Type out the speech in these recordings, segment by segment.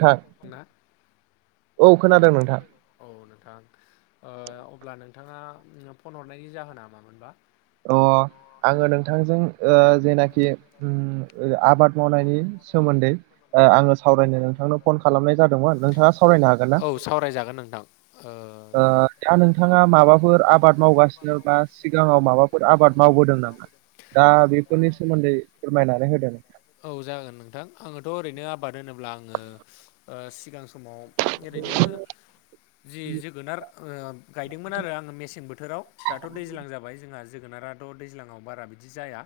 थां ना औ खोनादों नोंथां। औ नोंथां ओ अब्ला नोंथाङा फन हरनायनि जाहोना मामोनबा? अ' आङो नोंथांजों ओ जेनाखि [unintelligible] आबाद मावनायनि सोमोन्दै ओ आङो सावरायनो नोंथांनो फन खालामनाय जादोंमोन नोंथाङा सावरायनो हागोन ना औ सावरायजागोन नोंथां ओ दा नोंथाङा माबाफोर आबाद मावगासिनो बा सिगाङाव माबा फोर आबाद मावबोदों नामा दा बेफोरनि सोमोन्दै फोरमायनानै होदो औ जागोन नोंथां आङोथ' ओरैनो आबाद होनोब्ला आङो ओ सिगां समाव ओरैनो जि जोगोनार ओ गायदोंमोन आरो आङो मेसें बोथोराव दाथ' दैज्लां जाबाय जोंहा जोगोनाराथ' दैज्लाङाव बारा बिदि दि जाया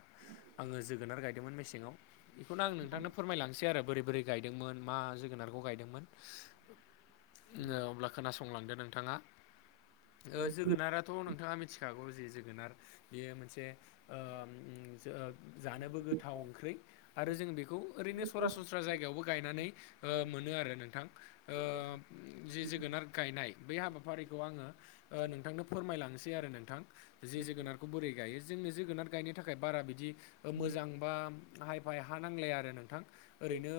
आंङो जोगोनार गायदोंमोन मसेंआव बेखौनो नोंथांनो फोरमायलांसै आरो बोरै बोरै गायदोंमोन मा जोगोनारखौ गायदोंमोन? अब्ला खोनासंलांदो नोंथाङा ओ जोगोनाराथ' नोंथाङा खागौ जि जोगोनार बेयो मोनसे [unintelligible] जानोबो गोथाव ओंख्रै। आरो जों बेखौ ओरैनो सरासनस्रा जायगायावबो गायनानै ओ मोनो आरो नोंथां। ओ जि जोगोनार गायनाय बै हाबाफारिखौ आङो ओ नोंथांनो फोरमायलांसै आरो नोंथां जि जोगोनारखौ बोरै गायो जोंनो जोगोनार गायनो थाखाय बारा बिदि मोजां बा हाय फाय हा नांलाया आरो नोंथां ओरैनो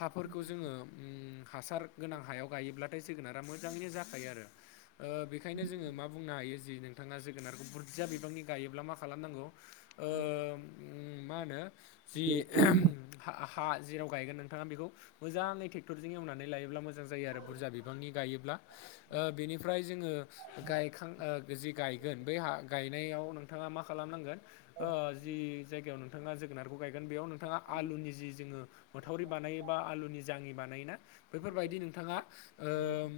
हाफोरखौ जोङो उम हासार गोनां हायाव गायोब्लाथाय जोगोनारा मोजाङैनो जाखायो आरो। ओ बेखायनो जोङो मा बुंनो हायो जि नों थाङा जोगोनारखौ बुरजा बिबांनि गायोब्ला मा खालामनांगौ ओ उ मा होनो जि हा हा जेराव गायगोन नोंथाङा बेखौ मोजाङै ट्रेक्टरजों एवनानै लायोब्ला मो जां जायो आरो बुरजा बिबांनि गायोब्ला ओ बेनिफ्राय जोङो गायखां ओ जि गायगोन बै हा गायनायाव नोंथाङा मा खालामनांगोन ओ जि जायगायाव नोंथाङा जोगोनारखौ गायगोन बेयाव नोंथ आलुनि जि जोङो मोथावरि बानायो बा आलुनि जाङि बानायोना बैफोरबायदि नोंथाङा ओम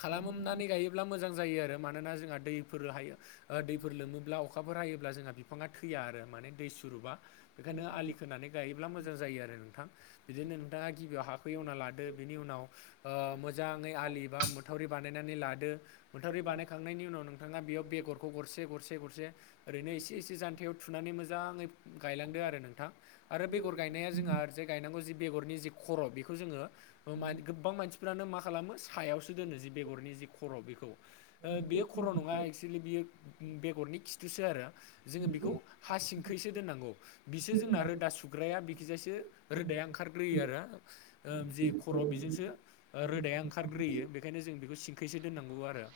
खालामोमनानै गायो ब्ला मोजां जायो आरो मानोना जोंहा दैफोर हायो ओ दैफोर लोमोब्ला अखाफोर हायोब्ला जोंहा बिफाङा थैया आरो माने दै सुरुबा बेखायनो आलि खोनानै गायोब्ला मोजां जायो आरो नोंथां। बिदिनो नोंथाङा गिबियाव हाखौ एवना लादो बिनि उनाव ओ मोजाङै आलि एबा माथावरि बानायनानै लादो। माथावरि बानायखांनायनि उनाव नोंथाङा बेयाव बेगरखौ गरसे गरसे गरसे ओरैनो एसे एसे जान्थायाव थुनानै मोजाङै गायलांदो आरो नोंथां। आरो बेगर गायनाया जोंहा ओरैजाय गायनांगौ जि बेगरनि जि खर' बेखौ जोङो ओ गोबां मानसि फोरानो मा खालामो सायावसो दोनो जि बेगरनि जि खर' बेखौ ओ बे खर' नङा ए क्सलि बियो बेगरनि खिथुसो आरो। जोङो बेखौ हा सिंखैसो दोननांगौ बिसो जोंना रो दा सुग्राया बिखिजायसो रोदाया ओंखारग्रोयो आरो ओ जे खर' बेजोंसो ओ रोदाया ओंखारग्रोयो बेखायनो जों बेखौ सिंखैसो दोननांगौ आरो।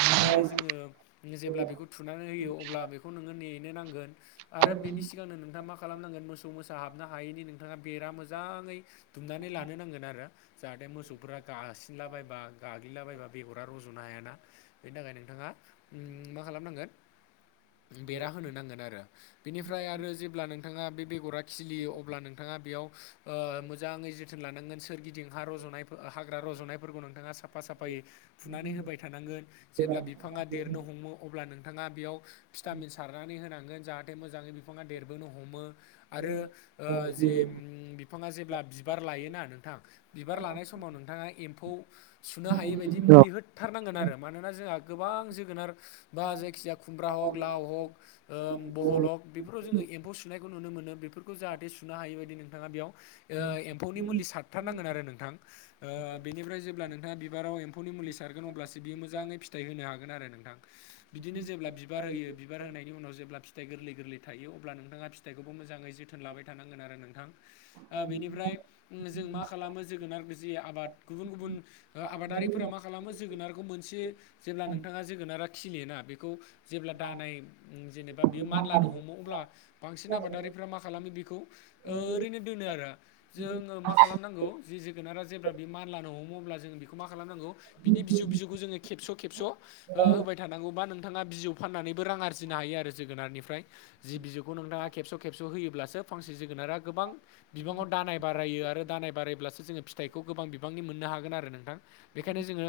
ओमफ्राय जोङो जेब्ला बेखौ थुनानै होयो अब्ला बेखौ नोङो नेनो नांगोन। आरो बेनि सिगांनो नोंथाङा मा खालामनांगोन मो सौ मोसा हाबनो हायैनि नोंथाङा बेरा मोजाङै दुमनानै लानो नांगोन आरो। जाहाथे मोसौफोरा गासिनलाबायबा गाग्लिलाबायबा बेगरा रजुनो हायाना बेनि थाखाय नोंथाङा। उम मा खालामनांगोन बेरा होनो नांगोन आरो। बेनिफ्राय आरो जेब्ला नोंथाङा बे बेगरा खिलियो अब्ला नोंथाङा बेयाव ओ मोजाङै जोथोन लानांगोन सोरगिदिं हा रज'नाय हाग्रा रज'नायफोरखौ नोंथाङा साफा साफायै फुनानै होबाय थानांगोन जेब्ला बिफाङा देरनो हमो अब्ला नोंथाङा बेयाव भिटामिन सारनानै होनांगोन जाहाथे मोजाङै बिफाङा देरबोनो हमो। आरो ओ जे उम बिफाङा जेब्ला बिबार लायोना नोंथां बिबार लानाय समाव नोंथाङा एम्फौ सुनो हायि बायदि औ मुलि होथारनांगोन आरो मानोना जोंहा गोबां जोगोनार बा जायखिजाया खुमब्रा हक लाव हक ओम बहल हग बेफोराव जोङो एम्फौ सुनायखौ नुनो मोनो। बेफोरखौ जाहाथे सुनो हायि बायदि नोंथाङा बेयाव ओ एम्फौनि मुलि सातथार नांगोन आरो नोंथां ओ बेनिफ्राय जेब्ला नोंथाङा बिबाराव एम फौनि मुलि सारगोन अब्लासो बियो मोजाङै फिथाइ होनो हागोन आरो नोंथां। बिदिनो जेब्ला बिबार होयो बिबार होनायनि उनाव जेब्ला फिथाइ गोरलै गोरलै थायो अब्ला नोंथाङा फिथखौबो मोजाङै जा जोथोन लाबाय थानांगोन आरो नोंथां ओ बेनिफ्राय उम जों मा खालामो जोगोनार जि आबाद गुबुन गुबुन आबादारिफोरा मा खालामो जोगोनारखौ मोनसे जेब्ला नोंथाङा जोगोनारा खिलियोना बेखौ जेब्ला दानाय जेनेबा बियो मानलानो अब्ला बांसिन आबादारि ओमफ्राय मा खालामो बेखौ ओरैनो दोनो आरो। जोङो मा खालामनांगौ जि जोगोनारा जेब्ला बे मान लानो हमोब्ला जों बेखौ मा खालामनांगौ बिनि बिजौ बिजौखौ जोङो खेबस' खेबस' ओ होबाय होबाय थानांगौ बा नोंथा बिजौ फानानैबो रां आरजिनो हायो जोगोनारनिफ्राय जि बिजौखौ नोंथांङा खेबस खेबस' होयोब्लासो फांसे जोगोनारा गोबां बिबाङाव दानाय बारायो आरो दानाय बारायब्लासो जोङो फि फिथाइखौ गोबां बिबांनि मोननो हागोन आरो नोंथां। बेखायनो जोङो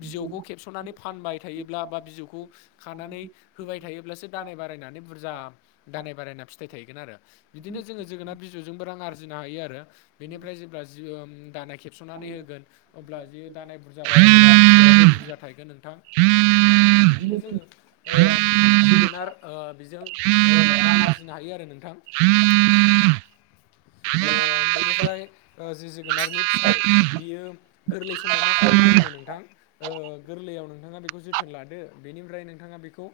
बिजौखौ खेबस'नानै फानबाय थायोब्ला बा बिजौखौ खानानै होबायथायोब्लासो दानाय बारायनानै बुरजा दानाय बारायना फिथाइ थायो। आरो बिदिनो जोंङो जोगोनार बिजौजोंबो रां आरजिनो हायो आरो बेनिफ्राय जेब्ला जि उम दानाय खेब हाबसननानै होगोन अब्ला जि दानाय बुरजा बारायब्ला फिथाइयाबो बुरजा थायगोन नोंथां। बिदिनो जोङो ओ जोगोनार ओ बेजों ओ रां आरजिनो हायो आरो नों [inaudible] ओ बेनिफ्राय ओ जि जोगोनारनि फिथाइ बियो गोरलै समाव मा खालामनांगौनो नोंथां ओ गोरलैयैआव नोंथाङा बेखौ जोथोन लादो बेनिफ्राइ नोंथाङा बेखौ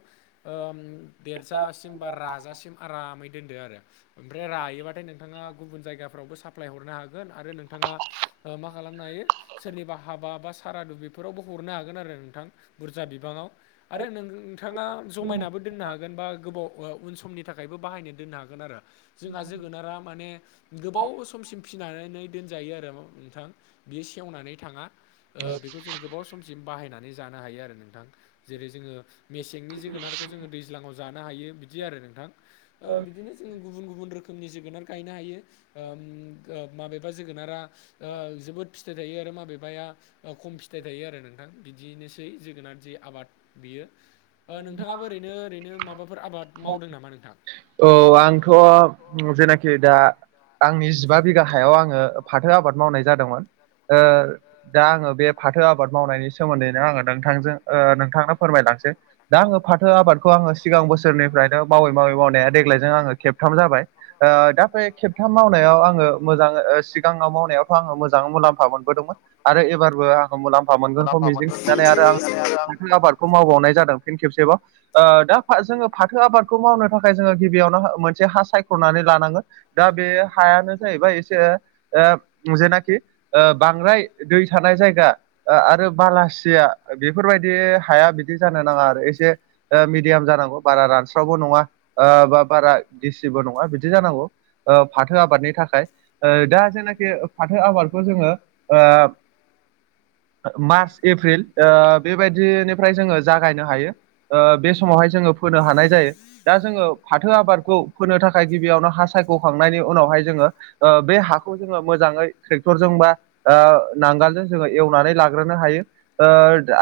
ओम देरजासिम बा राजासिम आरामै दोनदो आरो ओमफ्राय रायोबाथाय नोंथाङा गुबुन जायगाफ्रावबो साप्लाय हरनो हागोन आरो नोंथाङा ओ मा खालामनो हायो सोरनिबा हाबा बा सारादु बेफोरावबो हरनो हागोन आरो नोंथां बुरजा बिबाङाव। आरो नों नोंथाङा जमायनाबो दोननो हागोन बा गोबाव उन समनि थाखायबो बाहायनो दोननो हागोन आरो। जोंहा जोगोनारा माने गोबाव समसिम फिनानै दोनजायो आरो नोंथां। बियो सेवनानै थाङा ओ जों समसिम बाहायनानै जानो हायो आरो नोंथां। जेरै जोङो मेसेंनि जोगोनारखौ जोङो दैज्लाङाव जानो हायो बिदि आरो नोंथां। ओ बिदिनो जोंङो गुबुन- गुबुन रोखोमनि जोगोनार गायनो हायो। ओम ओ माबेबा जोगोनारा ओ जोबोद फिथाइ थायो आरो माबेबाया खम फिथाइ थायो आरो नोंथां बिदिनोसै जोगोनार जे आबाद बियो नोंथाङाबो ओरैनो ओरैनो माबाफोर आबाद मावदों नामा नोंथां? औ आंथ' जेनाखि दा आंनि जिबा बिगा हायाव आङो फाथो आबाद मावनाय जादोंमोन ओ दा आङो बे फाथो आबाद मावनायनि सोमोन्दैनो आङो नोंथांजों ओ नोंथांनो फोरमायलांसै। दा आङो फाथो आबादखौ आङो सिगां बोसोरनिफ्रायनो मावै मावै मावनाया देग्लायजों आङो खेबथाम जाबाय। ओ दा बे खेबथाम मावनायाव आङो मोजाङ ओ सिगाङाव मावनायावथ' आङो मोजांङै मुलाम्फा मोनबोदोंमोन। आरो एबारबो आं मुलाम्फा मोनगोनखौ मिजिंथिननानै आरो आं मथो आबादखौ मावबावनाय जादों फिन खेबसेबाव। ओ दा जोङो फाथो आबादखौ मावनो थाखाय जों गिबियावनो मोनसे हा सायख'नानै लानांगो दा बे हायानो जाहैबाय ओ जेनाखि ओ बांद्राय दै थानाय जायगा ओ आरो बालासिया बेफोरबायदि हाया बिदि जानो नाङा आरो एसे ओ मिडियाम जानांगौ बारा रानस्रावबो नङा ओ बा- बारा गिसिबो नङा बिदि जानांगौ ओ फाथो आबादनि थाखाय। ओ दा जेनाखि फाथो आबादखौ जोङो ओ मार्च, एप्रिल ओ बेबायदिनिफ्राय जोङो जागायनो हायो बे समावहाय जोङो फोनो हानाय जायो दा जोङो फाथो आबादखौ फोनो थाखाय गिबियावनो हा सायख'खांनायनि उनावहाय जोङो ओ बे हाखौ खौ मोजाङै ट्रेक्टरजों बा ओ नांगोलजों जोङो एवनानै लाग्रोनो हायो ओ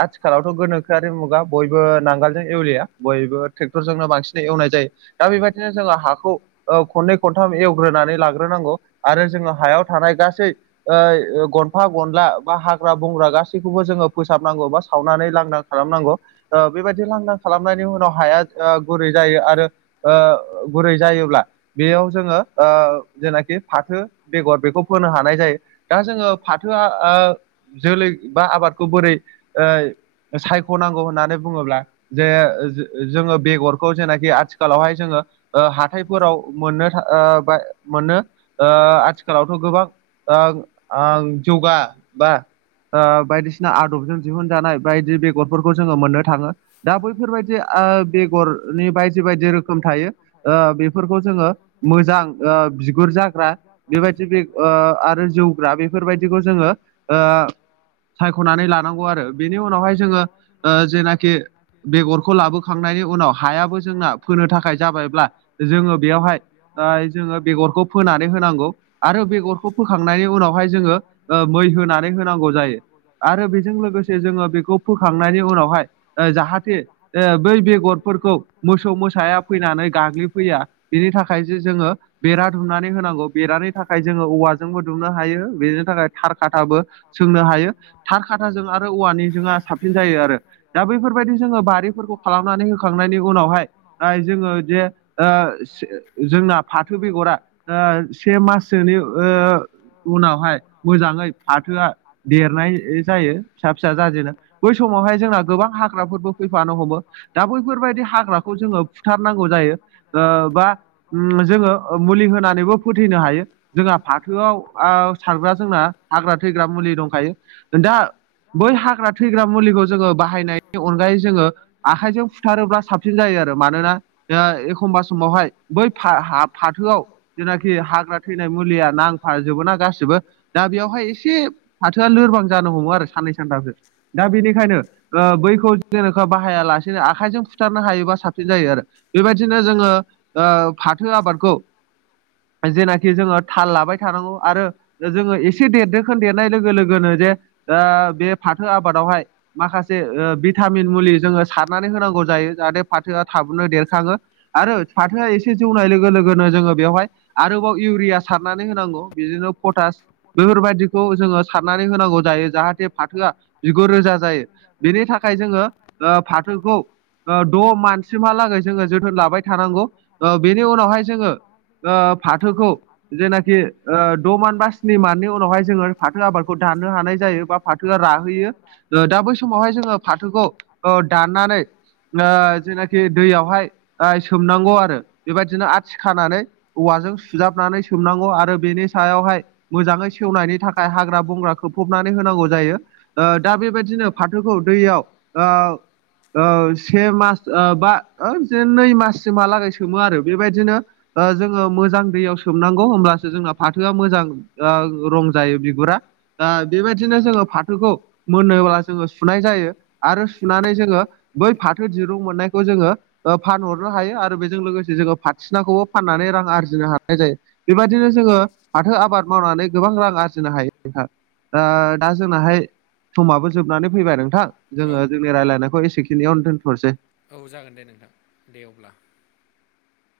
आथिखालावथ' गोनोखोआरि मुगा बयबो नांगालजों एवलिया बयबो ट्रेक्टरजोंनो बांसिनै एवनाय जायो दा बेबायदिनो जोङो हाखौ ओ खननै खनथाम एवग्रोनानै लाग्रोनांगौ आरो जोङो हायाव थानाय गासै ओ गनफा गनला बा हाग्रा बंग्रा गासै खौबो जोङो फोसाबनांगौ बा सावनानै लांदां खालामनांगौ ओ बेबायदि लांदां खालाम खालामनायनि उनाव हाया गुरै जायो आरो ओ गुरै जायोब्ला बेयाव जोङो ओ जेनाखि फाथो बेगर बेखौ फोनो हानाय जायो दा जोङो फाथोआ ओ जोलै बा आबादखौ बोरै ओ सायख'नांगौ होननानै बुङोब्ला जे जोङो बेगरखौ जेनाखि आथि आथिखालावहाय जोङो हाथाइफोराव मोननो था ओ मोननो ओ आथिखालावथ' गोबां ओ आं जौगा बा ओ बायदिसिना आदबजों दिहुनजानाय बायदि बेगरफोरखौ जोङो मोननो थाङो। दा बैफोरबायदि ओ बेगरनि बाय दि बायदि रोखोम थायो ओ बेफोरखौ जोङो मोजां ओ बिगुर जाग्रा बेबायदि बे ओ आरो जौग्रा बेफोरबायदिखौ जोङो ओ सायखनानै लानांगौ आरो बेनि उनावहाय जोङो ओ जेनाखि बेगरखौ लाबोखांनायनि उनाव हायाबो जोंना फोनो थाखाय जाबायब्ला जोङो बेयावहाय ओ जोङो बेगरखौ फोनानै होनांगौ आरो बेगरखौ फोखांनायनि उनावहाय जोङो ओ मै होनानै होनांगौ जायो। आरो बेजों लोगोसे जोङो बेखौ फोखांनायनि उनावहाय ओ जाहाथे ओ बै बेगरफोरखौ मोसौ मोसाया फैनानै गाग्लिफैया बिनि थाखाय जे जोङो बेरा दुमनानै होनांगौ बेरानि थाखाय जोङो औवाजोंबो दुमनो हायो बेनि थाखाय थार खाथाबो सोंनो हायो थार खाथाजों आरो औवानि जोंआ साबसिन जायो आरो दा बैफोरबायदि जोङो बारिफोरखौ खालामनानै होखांनायनि उनावहाय आय जोङो जे ओ से जोंना फाथो बेगरा ओ से माससोनि ओ उनावहाय मोजाङै फाथोआ देरनाय जायो फिसा फिसा जाजेनो बै समावहाय जोंना गोबां हाग्राफोरबो फैफानो हमो दा बैफोरबायदि हा हाग्राखौ जोङो फुथारनांगौ जायो ओ बा ओम जोङो ओ मुलि होनानैबो फोथैनो हायो जोंहा फाथोआव आ सारग्रा जोंना हाग्रा थैग्रा मुलि दंखायो नोंथां बै हाग्रा थैग्रा मुलिखौ जोङो बाहायनायनि अनगायै जोङो आखाइजों फुथारोब्ला साब सिन जायो आरो मानोना जोंहा एखमबा समावहाय बै फा हा फाथोआव जेनाखि हाग्रा थैनाय मुलिया नांफाजोबोना गासिबो दा बेयावहाय एसे फाथोआ लोरबां जानो हमो आरो साननै सानथामसो दा बेनिखायनो ओ बैखौ जेनखा बाहायालासेनो आखाइजों फुथ फुथारनो हायोबा साबसिन जायो आरो बेबायदिनो जोङो ओ फाथो आबादखौ जेनाखि जोङो थाल लाबाय थानांगौ आरो दा जोङो एसे देरदोंखोन देरनाय लोगो लोगोनो जे ओ बे फाथो आबादावहाय माखासे ओ भिटामिन मुलि जोङो सारनानै होनांगौ जायो जाहाथे फाथोआ थाबनो देरखाङो आरो फाथोआ एसे जौनाय लोगो लोगोनो जोङो बेवहाय आरोबाव इउरिया सारनानै होनांगौ बिजोंनो पटास बेफोरबायदिखौ जोङो सारनानै होनांगौ जायो जाहाथे फाथोआ बिगुर रोजा जायो। बेनि थाखाय जोङो ओ फाथोखौ ओ द' मानसिमहालागै जोङो जोथोन लाबाय थानांगौ ओ बेनि उनावहाय जोङो ओ फाथोखौ जेनाखि ओ द' मान बा स्नि माननि उनावहाय जोङो फाथो आबादखौ दानो हानाय जायो बा फाथोआ राहैयो ओ दा बै समावहाय जोङो फाथोखौ ओ दाननानै नो जेनाखि दैयावहाय ओइ सोमनांगौ आरो बेबायदिनो आथि खानानै औवाजों सुजाबनानै सोमनांगौ आरो बेनि सायावहाय मोजाङै सेवनायनि थाखाय हाग्रा बंग्रा खोबफबनानै होनांगौ जायो ओ दा बेबायदिनो फाथोखौ दैयाव ओ ओ से मास ओ बा ओ जे नै माससिमहालागै सोमो आरो बेबायदिनो ओ जोङो मोजां दैयाव सोमनांगौ होमब्लासो जोंना फाथोआ मोजां ओ रं जायो बिगुरा दा बेबायदिनो जोङो फाथोखौ मोनोब्ला जोङो सुनाय जायो आरो सुनानै जोङो बै फाथो दिरुं मोननायखौ जोङो ओ फानहरनो हायो आरो बेजों लोगोसे जोङो फाथिनाखौबो फाननानै रां आरजिनो हानाय जायो। बेबायदिनो जोङो फाथो आबाद मावनानै गोबां रां आरजिनो हायो नोंथां ओ दा जोंनाहाय समाबो जोबनानै फैबाय नोंथां औ जोङो जोंनि रायलायनायखौ एसेखिनियावनो दोनथ'नोसै औ जागोन दे नोंथां दे अब्ला